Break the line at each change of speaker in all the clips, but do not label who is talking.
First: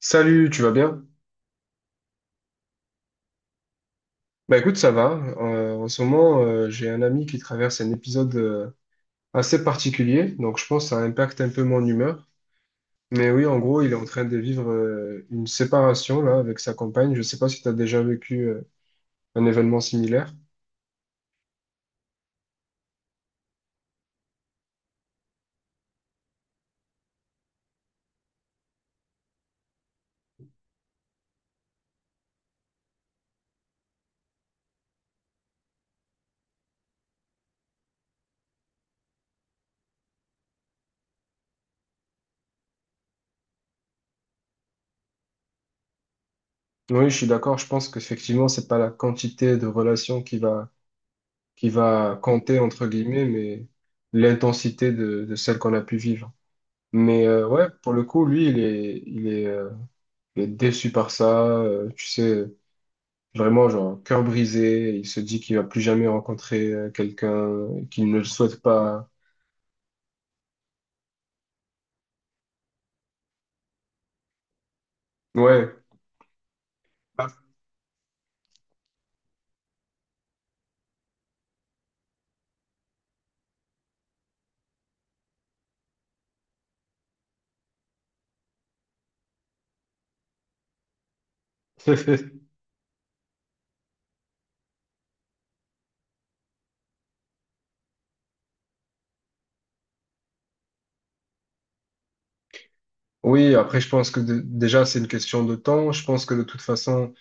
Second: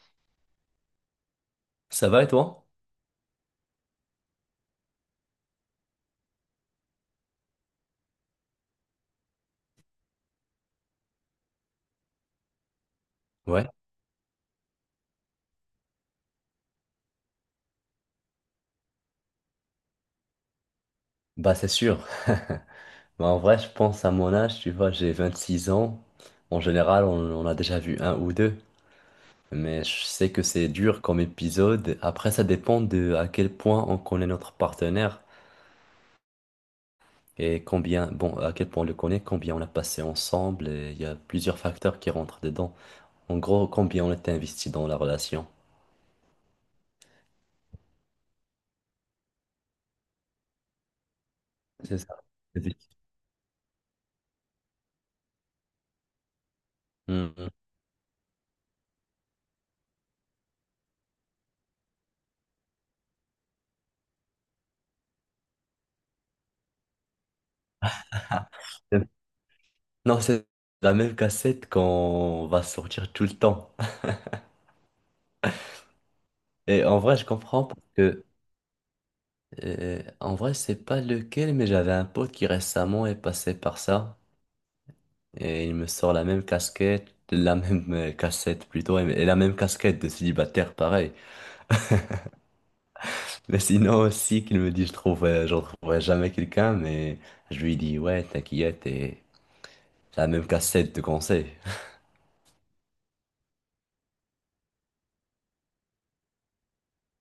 Salut, tu vas bien?
Ça va et toi?
Bah écoute, ça va. En ce moment, j'ai un ami qui traverse un épisode assez particulier, donc je pense que ça impacte un peu mon humeur. Mais oui, en
Ouais,
gros, il est en train de vivre une séparation là avec sa compagne. Je sais pas si tu as déjà vécu un événement similaire.
bah c'est sûr. Bah, en vrai, je pense à mon âge, tu vois, j'ai 26 ans. En général, on a déjà vu un ou deux. Mais je sais que c'est dur comme épisode. Après, ça dépend de à quel point on connaît notre partenaire et combien, bon, à quel point on le connaît, combien on a passé ensemble. Et il y a plusieurs facteurs qui rentrent dedans. En gros, combien on était investi dans la relation.
Oui, je suis d'accord. Je pense qu'effectivement, c'est pas la quantité de relations qui va qui
C'est
va
ça.
compter entre guillemets, mais l'intensité de celle qu'on a pu vivre. Mais
Mhm.
ouais, pour le coup, lui, il est déçu par ça, tu sais, vraiment, genre, cœur brisé. Il se dit qu'il va plus jamais rencontrer quelqu'un qu'il ne le souhaite pas.
Non, c'est la même cassette qu'on va sortir tout le temps.
Ouais.
Et en vrai, je
Ah.
comprends parce que, en vrai, c'est pas lequel, mais j'avais un pote qui récemment est passé par ça. Et il me sort la même casquette, la même cassette plutôt, et la même casquette de célibataire, pareil. Mais sinon aussi, qu'il me dit, je trouve, j'en trouverai jamais quelqu'un, mais je lui dis, ouais, t'inquiète, et la même cassette de conseil.
Oui, après, je pense que déjà, c'est une question de temps. Je pense que de toute façon,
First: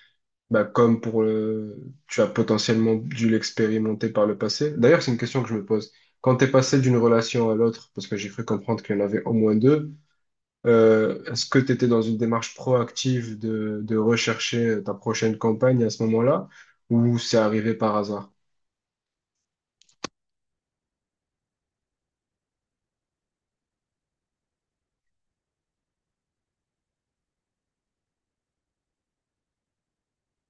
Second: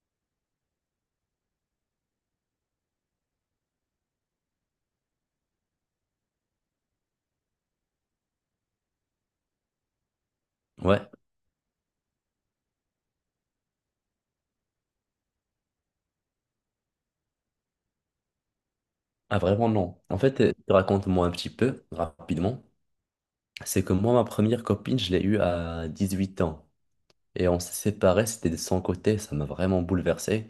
bah, tu as potentiellement dû l'expérimenter par le passé. D'ailleurs, c'est une question que je me pose. Quand t'es passé d'une relation à l'autre, parce que j'ai cru comprendre qu'il y en avait au moins deux,
Ouais,
est-ce que tu étais dans une démarche proactive de rechercher ta prochaine campagne à ce moment-là, ou c'est arrivé par hasard?
ah, vraiment non. En fait, raconte-moi un petit peu, rapidement. C'est que moi, ma première copine, je l'ai eue à 18 ans. Et on s'est séparés, c'était de son côté, ça m'a vraiment bouleversé.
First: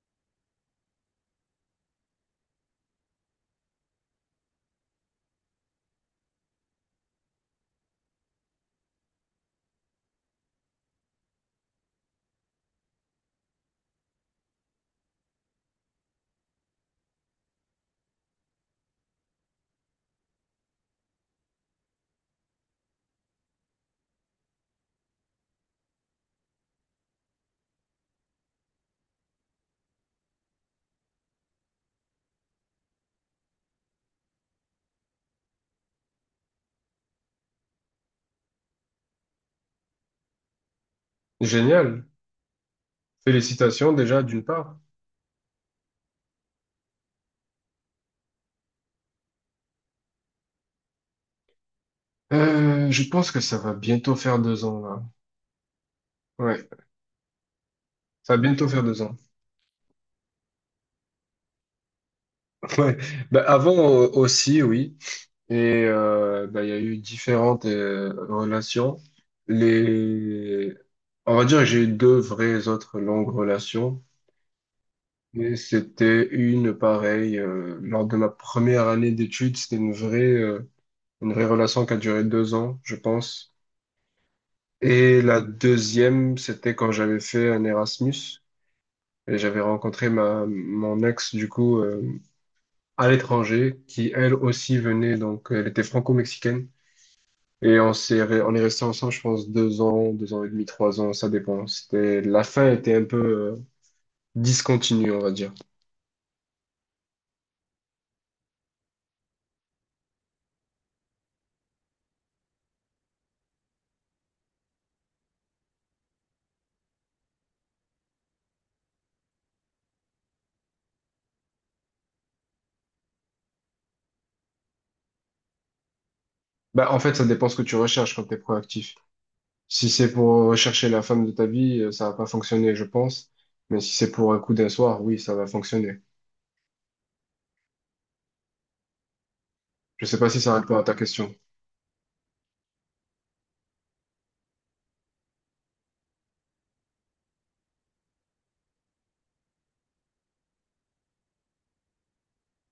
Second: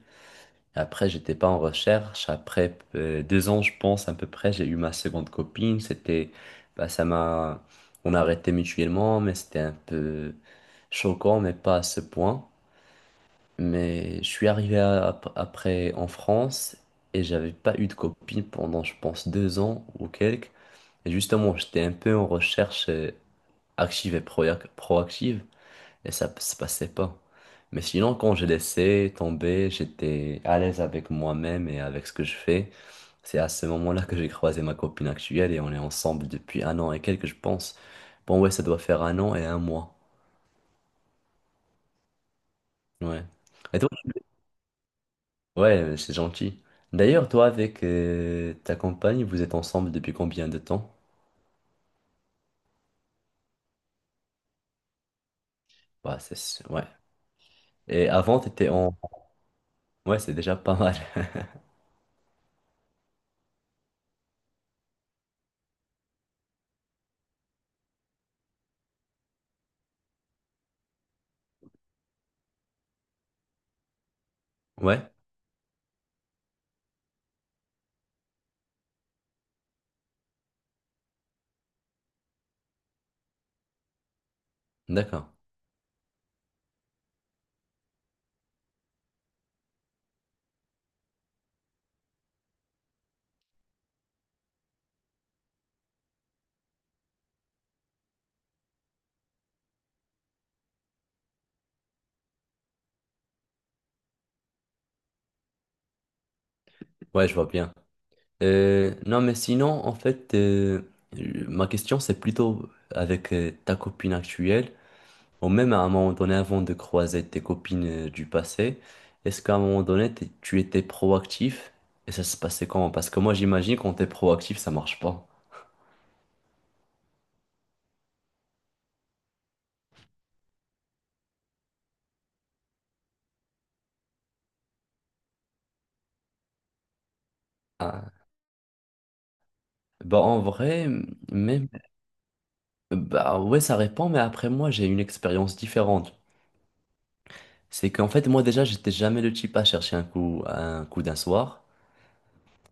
Après, j'étais pas en recherche. Après 2 ans, je pense, à peu près, j'ai eu ma seconde copine. C'était, bah, ça m'a, on a arrêté mutuellement, mais c'était un peu choquant, mais pas à ce point. Mais je suis arrivé après en France et j'avais pas eu de copine pendant, je pense, 2 ans ou quelques. Et justement, j'étais un peu en recherche active et proactive et ça se passait pas. Mais sinon, quand j'ai laissé tomber, j'étais à l'aise avec moi-même et avec ce que je fais. C'est à ce moment-là que j'ai croisé ma copine actuelle et on est ensemble depuis un an et quelques, je pense. Bon, ouais, ça doit faire un an et un mois.
Génial.
Ouais. Et toi,
Félicitations déjà d'une part.
ouais, c'est gentil. D'ailleurs, toi, avec ta compagne, vous êtes ensemble depuis combien de temps?
Je pense que ça va bientôt faire 2 ans là.
Bah, c'est,
Ouais,
sûr, ouais. Et
ça
avant,
va bientôt
t'étais
faire
en...
deux ans.
Ouais, c'est déjà pas mal.
Ouais. Bah, avant aussi, oui. Et bah, il y a eu différentes relations. Les, on va dire que j'ai eu deux vraies autres longues relations.
Ouais,
Et c'était une pareille lors de ma première année d'études, c'était une vraie relation qui a duré 2 ans, je pense. Et
d'accord.
la deuxième, c'était quand j'avais fait un Erasmus et j'avais rencontré ma mon ex du coup à l'étranger, qui elle aussi venait donc elle était franco-mexicaine et on est resté ensemble, je pense 2 ans, 2 ans et demi, 3 ans, ça dépend. C'était la fin était un peu discontinue, on va dire.
Ouais, je vois bien. Non, mais sinon, en fait, ma question, c'est plutôt avec ta copine actuelle, ou même à un moment donné, avant de croiser tes copines du passé, est-ce qu'à un moment donné, tu étais proactif? Et ça se passait comment? Parce que moi, j'imagine, quand t'es proactif, ça marche pas.
Bah en fait, ça dépend ce que tu recherches quand t'es proactif. Si c'est pour chercher la femme de ta vie, ça va pas fonctionner, je pense. Mais si c'est pour un coup d'un soir, oui, ça va fonctionner.
Ah,
Je sais
bah,
pas
en
si ça répond à
vrai,
ta question.
même, bah, ouais, ça répond, mais après, moi, j'ai une expérience différente. C'est qu'en fait, moi, déjà, j'étais jamais le type à chercher un coup d'un soir.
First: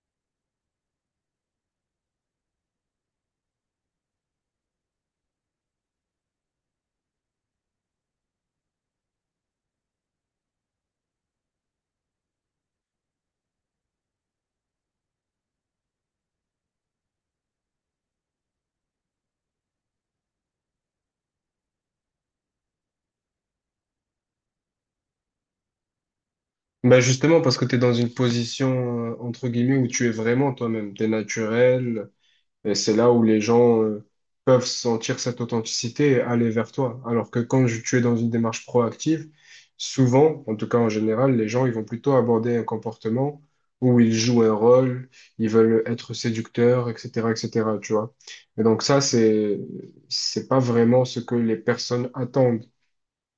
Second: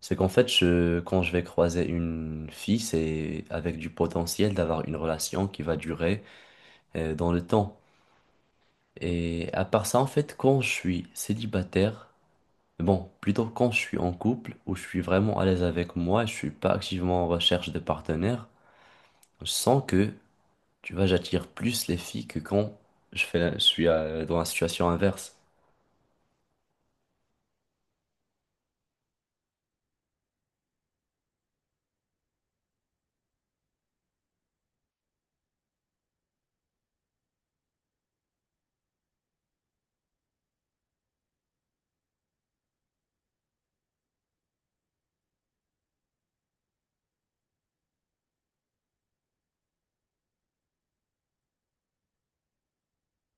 C'est qu'en fait, quand je vais croiser une fille, c'est avec du potentiel d'avoir une relation qui va durer dans le temps. Et à part ça, en fait, quand je suis célibataire, bon, plutôt quand je suis en couple, où je suis vraiment à l'aise avec moi, je suis pas activement en recherche de partenaire, je sens que, tu vois, j'attire plus les filles que quand je suis dans la situation inverse.
Bah justement, parce que tu es dans une position, entre guillemets, où tu es vraiment toi-même. Tu es naturel, et c'est là où les gens peuvent sentir cette authenticité et aller vers toi. Alors que tu es dans une démarche proactive, souvent, en tout cas en général, les gens ils vont plutôt aborder un comportement où ils jouent un rôle, ils veulent être séducteurs, etc., etc. Tu vois. Et donc ça, c'est pas vraiment ce que les personnes attendent.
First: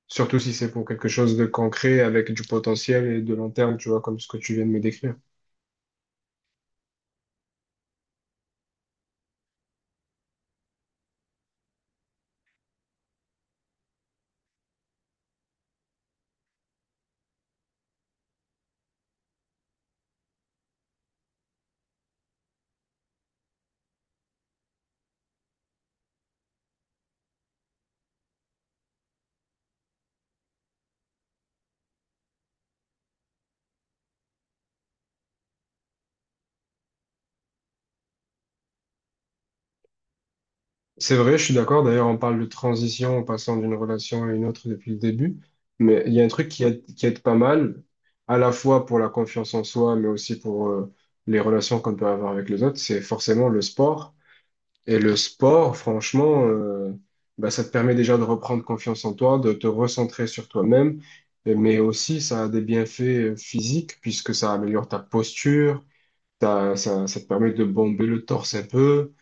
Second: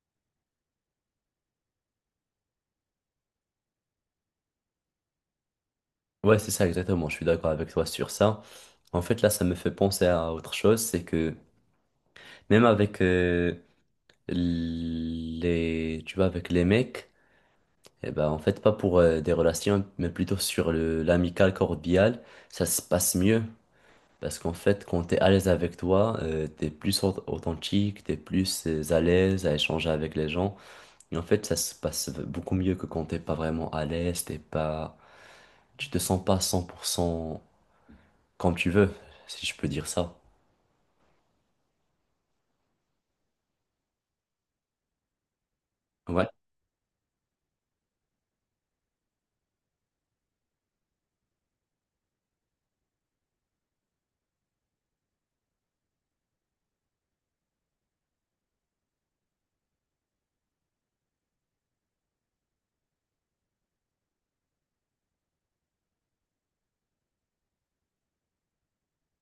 Surtout si c'est pour quelque chose de concret avec du potentiel et de long terme, tu vois, comme ce que tu viens de me décrire.
Ouais, c'est ça exactement, je suis d'accord avec toi sur ça. En fait, là, ça me fait penser à autre chose, c'est que même avec... les, tu vois, avec les mecs, eh ben, en fait, pas pour des relations, mais plutôt sur l'amical cordial ça se passe mieux. Parce qu'en fait, quand t'es à l'aise avec toi, t'es plus authentique, t'es plus à l'aise à échanger avec les gens. Et en fait, ça se passe beaucoup mieux que quand t'es pas vraiment à l'aise, t'es pas, tu te sens pas 100% comme tu veux, si je peux dire ça.
C'est vrai, je suis d'accord. D'ailleurs, on parle de transition en passant d'une relation à une autre depuis le début. Mais il y a un
Ouais.
truc qui aide pas mal, à la fois pour la confiance en soi, mais aussi pour les relations qu'on peut avoir avec les autres, c'est forcément le sport. Et le sport, franchement, bah, ça te permet déjà de reprendre confiance en toi, de te recentrer sur toi-même. Mais aussi, ça a des bienfaits physiques, puisque ça améliore ta posture, ça, ça te permet de bomber le torse un peu.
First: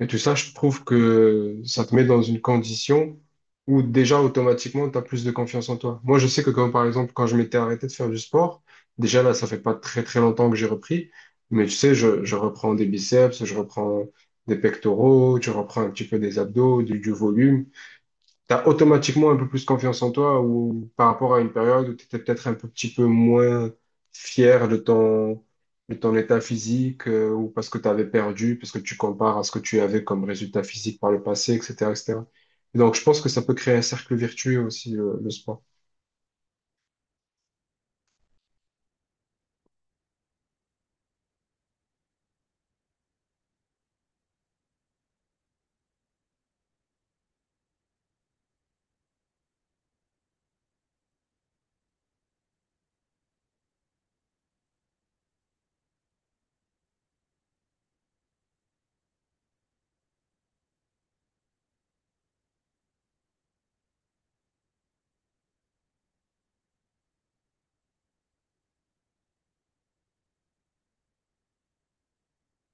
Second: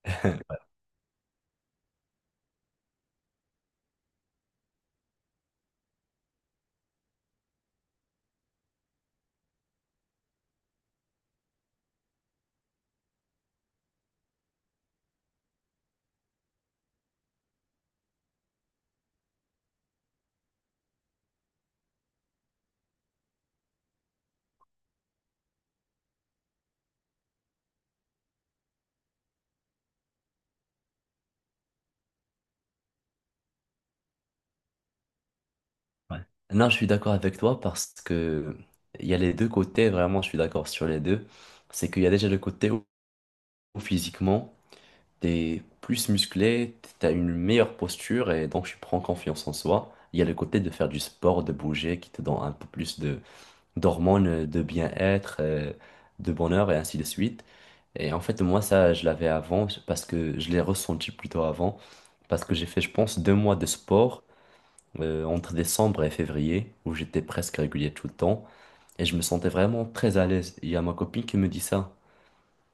Et tout ça, je trouve que ça te met dans une condition où déjà automatiquement, tu as plus de confiance en toi. Moi, je sais que comme par exemple, quand je m'étais arrêté de faire du sport, déjà là, ça fait pas très très longtemps que j'ai repris, mais tu sais, je reprends des biceps, je reprends des pectoraux, je reprends un petit peu des abdos, du volume, t'as automatiquement un peu plus confiance en toi ou par rapport à une période où tu étais peut-être un peu, petit peu moins fier de ton, état physique ou parce que tu avais perdu, parce que tu compares à ce que tu avais comme résultat physique par le passé, etc., etc. Et cetera. Et donc, je pense que ça peut créer un cercle vertueux aussi, le sport.
Ouais. Non, je suis d'accord avec toi parce que il y a les deux côtés, vraiment, je suis d'accord sur les deux. C'est qu'il y a déjà le côté où physiquement, t'es plus musclé, t'as une meilleure posture et donc tu prends confiance en soi. Il y a le côté de faire du sport, de bouger, qui te donne un peu plus de d'hormones, de bien-être, de bonheur et ainsi de suite. Et en fait, moi, ça, je l'avais avant parce que je l'ai ressenti plutôt avant parce que j'ai fait, je pense, 2 mois de sport entre décembre et février, où j'étais presque régulier tout le temps, et je me sentais vraiment très à l'aise. Il y a ma copine qui me dit ça,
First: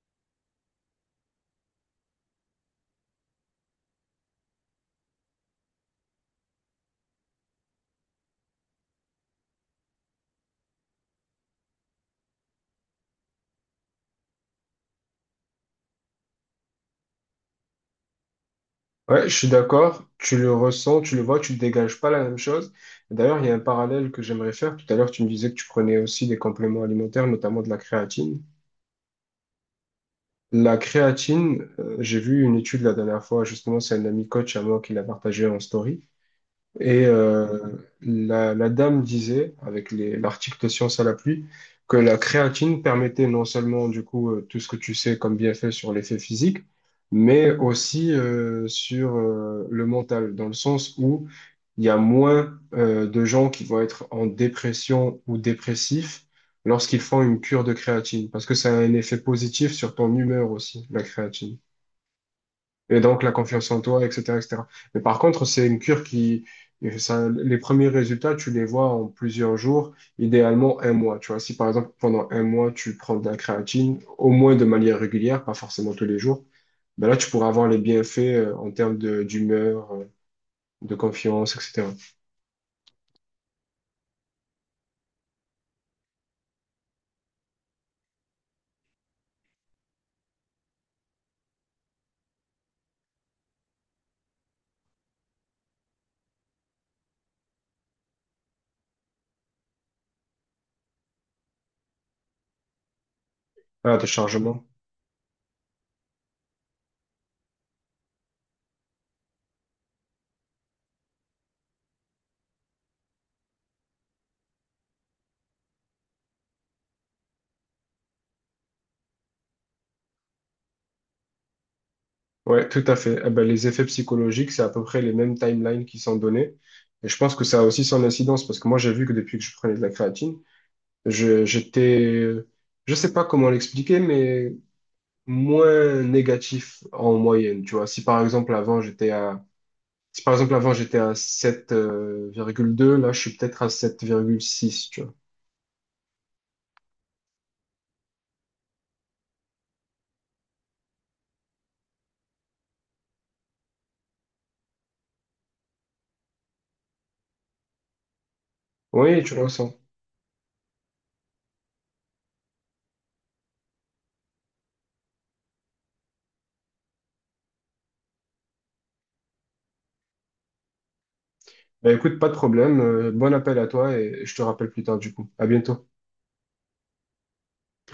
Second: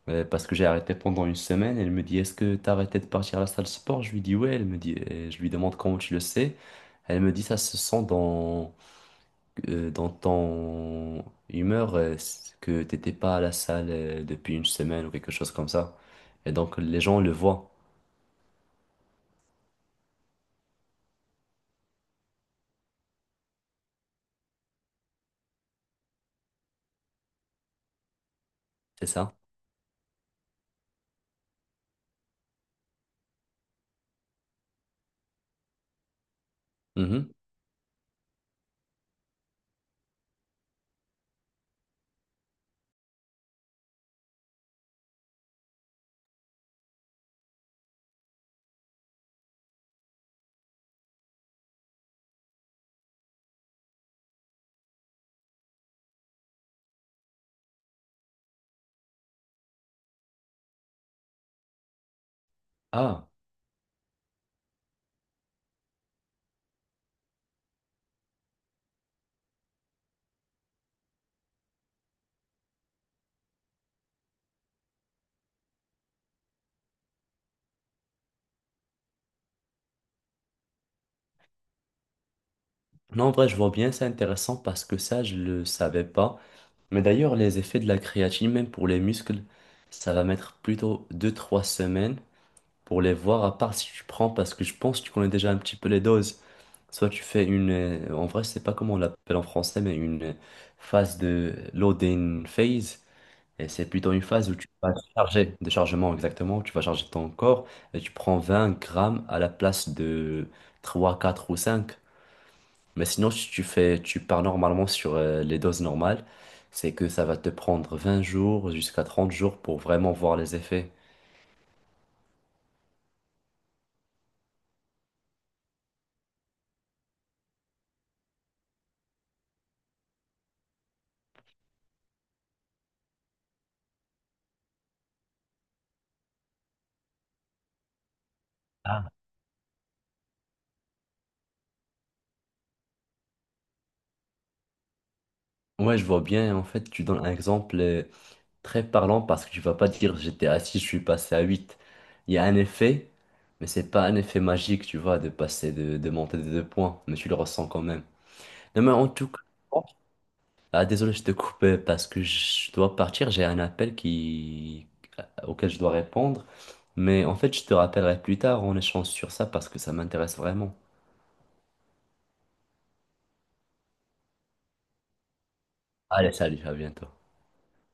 parce que j'ai arrêté pendant une semaine, elle me dit, est-ce que t'as arrêté de partir à la salle de sport? Je lui dis, ouais, elle me dit, et je lui demande comment tu le sais. Elle me dit, ça se sent dans, dans ton humeur que t'étais pas à la salle depuis une semaine ou quelque chose comme ça. Et donc, les gens le voient,
Ouais, je suis d'accord. Tu le ressens, tu le vois, tu ne dégages pas la même chose. D'ailleurs, il y a un parallèle que j'aimerais faire. Tout à l'heure, tu me disais que tu prenais aussi des compléments alimentaires, notamment de la créatine.
c'est ça?
La créatine, j'ai vu une étude la dernière fois, justement, c'est un ami coach à moi qui l'a partagé en story. Et
Mhm.
la dame disait, avec l'article de Science à la pluie, que la créatine permettait non seulement du coup tout ce que tu sais comme bienfait sur l'effet physique, mais aussi sur le mental, dans le sens où il y a moins de gens qui vont être en dépression ou dépressifs lorsqu'ils font une cure de créatine, parce que ça a un effet positif sur ton humeur aussi, la créatine. Et donc,
Ah,
la confiance en toi, etc., etc. Mais par contre, c'est une cure qui, ça, les premiers résultats, tu les vois en plusieurs jours, idéalement un mois. Tu vois, si par exemple, pendant un mois, tu prends de la créatine, au moins de manière régulière, pas forcément tous les jours, ben là, tu pourras avoir les bienfaits en termes d'humeur, de confiance, etc.
non, en vrai, je vois bien, c'est intéressant parce que ça, je le savais pas. Mais d'ailleurs, les effets de la créatine, même pour les muscles, ça va mettre plutôt deux-trois semaines pour les voir, à part si tu prends, parce que je pense que tu connais déjà un petit peu les doses. Soit tu fais une, en vrai, je sais pas comment on l'appelle en français, mais une phase de loading phase. Et c'est
Ah, de
plutôt une phase où
chargement.
tu vas charger, de chargement exactement, où tu vas charger ton corps et tu prends 20 grammes à la place de 3, 4 ou 5. Mais sinon, si tu fais, tu pars normalement sur les doses normales, c'est que ça va te prendre 20 jours jusqu'à 30 jours pour vraiment voir les effets.
Ouais, tout à fait. Eh ben, les effets psychologiques, c'est à peu près les mêmes timelines qui sont donnés. Et je pense que ça a aussi son incidence parce que moi, j'ai vu que depuis que je prenais de la créatine, Je, j'étais, je sais pas comment l'expliquer, mais moins négatif en moyenne. Tu vois, si par exemple avant j'étais à, si par exemple avant j'étais à sept virgule deux, là je suis peut-être à 7,6, tu vois.
Ouais, je vois bien. En fait, tu donnes un exemple très parlant parce que tu vas pas dire j'étais à 6 je suis passé à huit. Il y a un effet, mais c'est pas un effet magique, tu vois, de passer de monter de deux points, mais tu le ressens quand même. Non, mais en
Oui,
tout
tu
cas,
le ressens.
ah, désolé, je te coupe parce que je dois partir, j'ai un appel qui... auquel je dois répondre. Mais en fait, je te rappellerai plus tard, on échange sur ça parce que ça m'intéresse vraiment.
Bah, écoute, pas de problème. Bon appel à toi et je te rappelle plus tard du coup. À bientôt.
Allez, salut, à bientôt.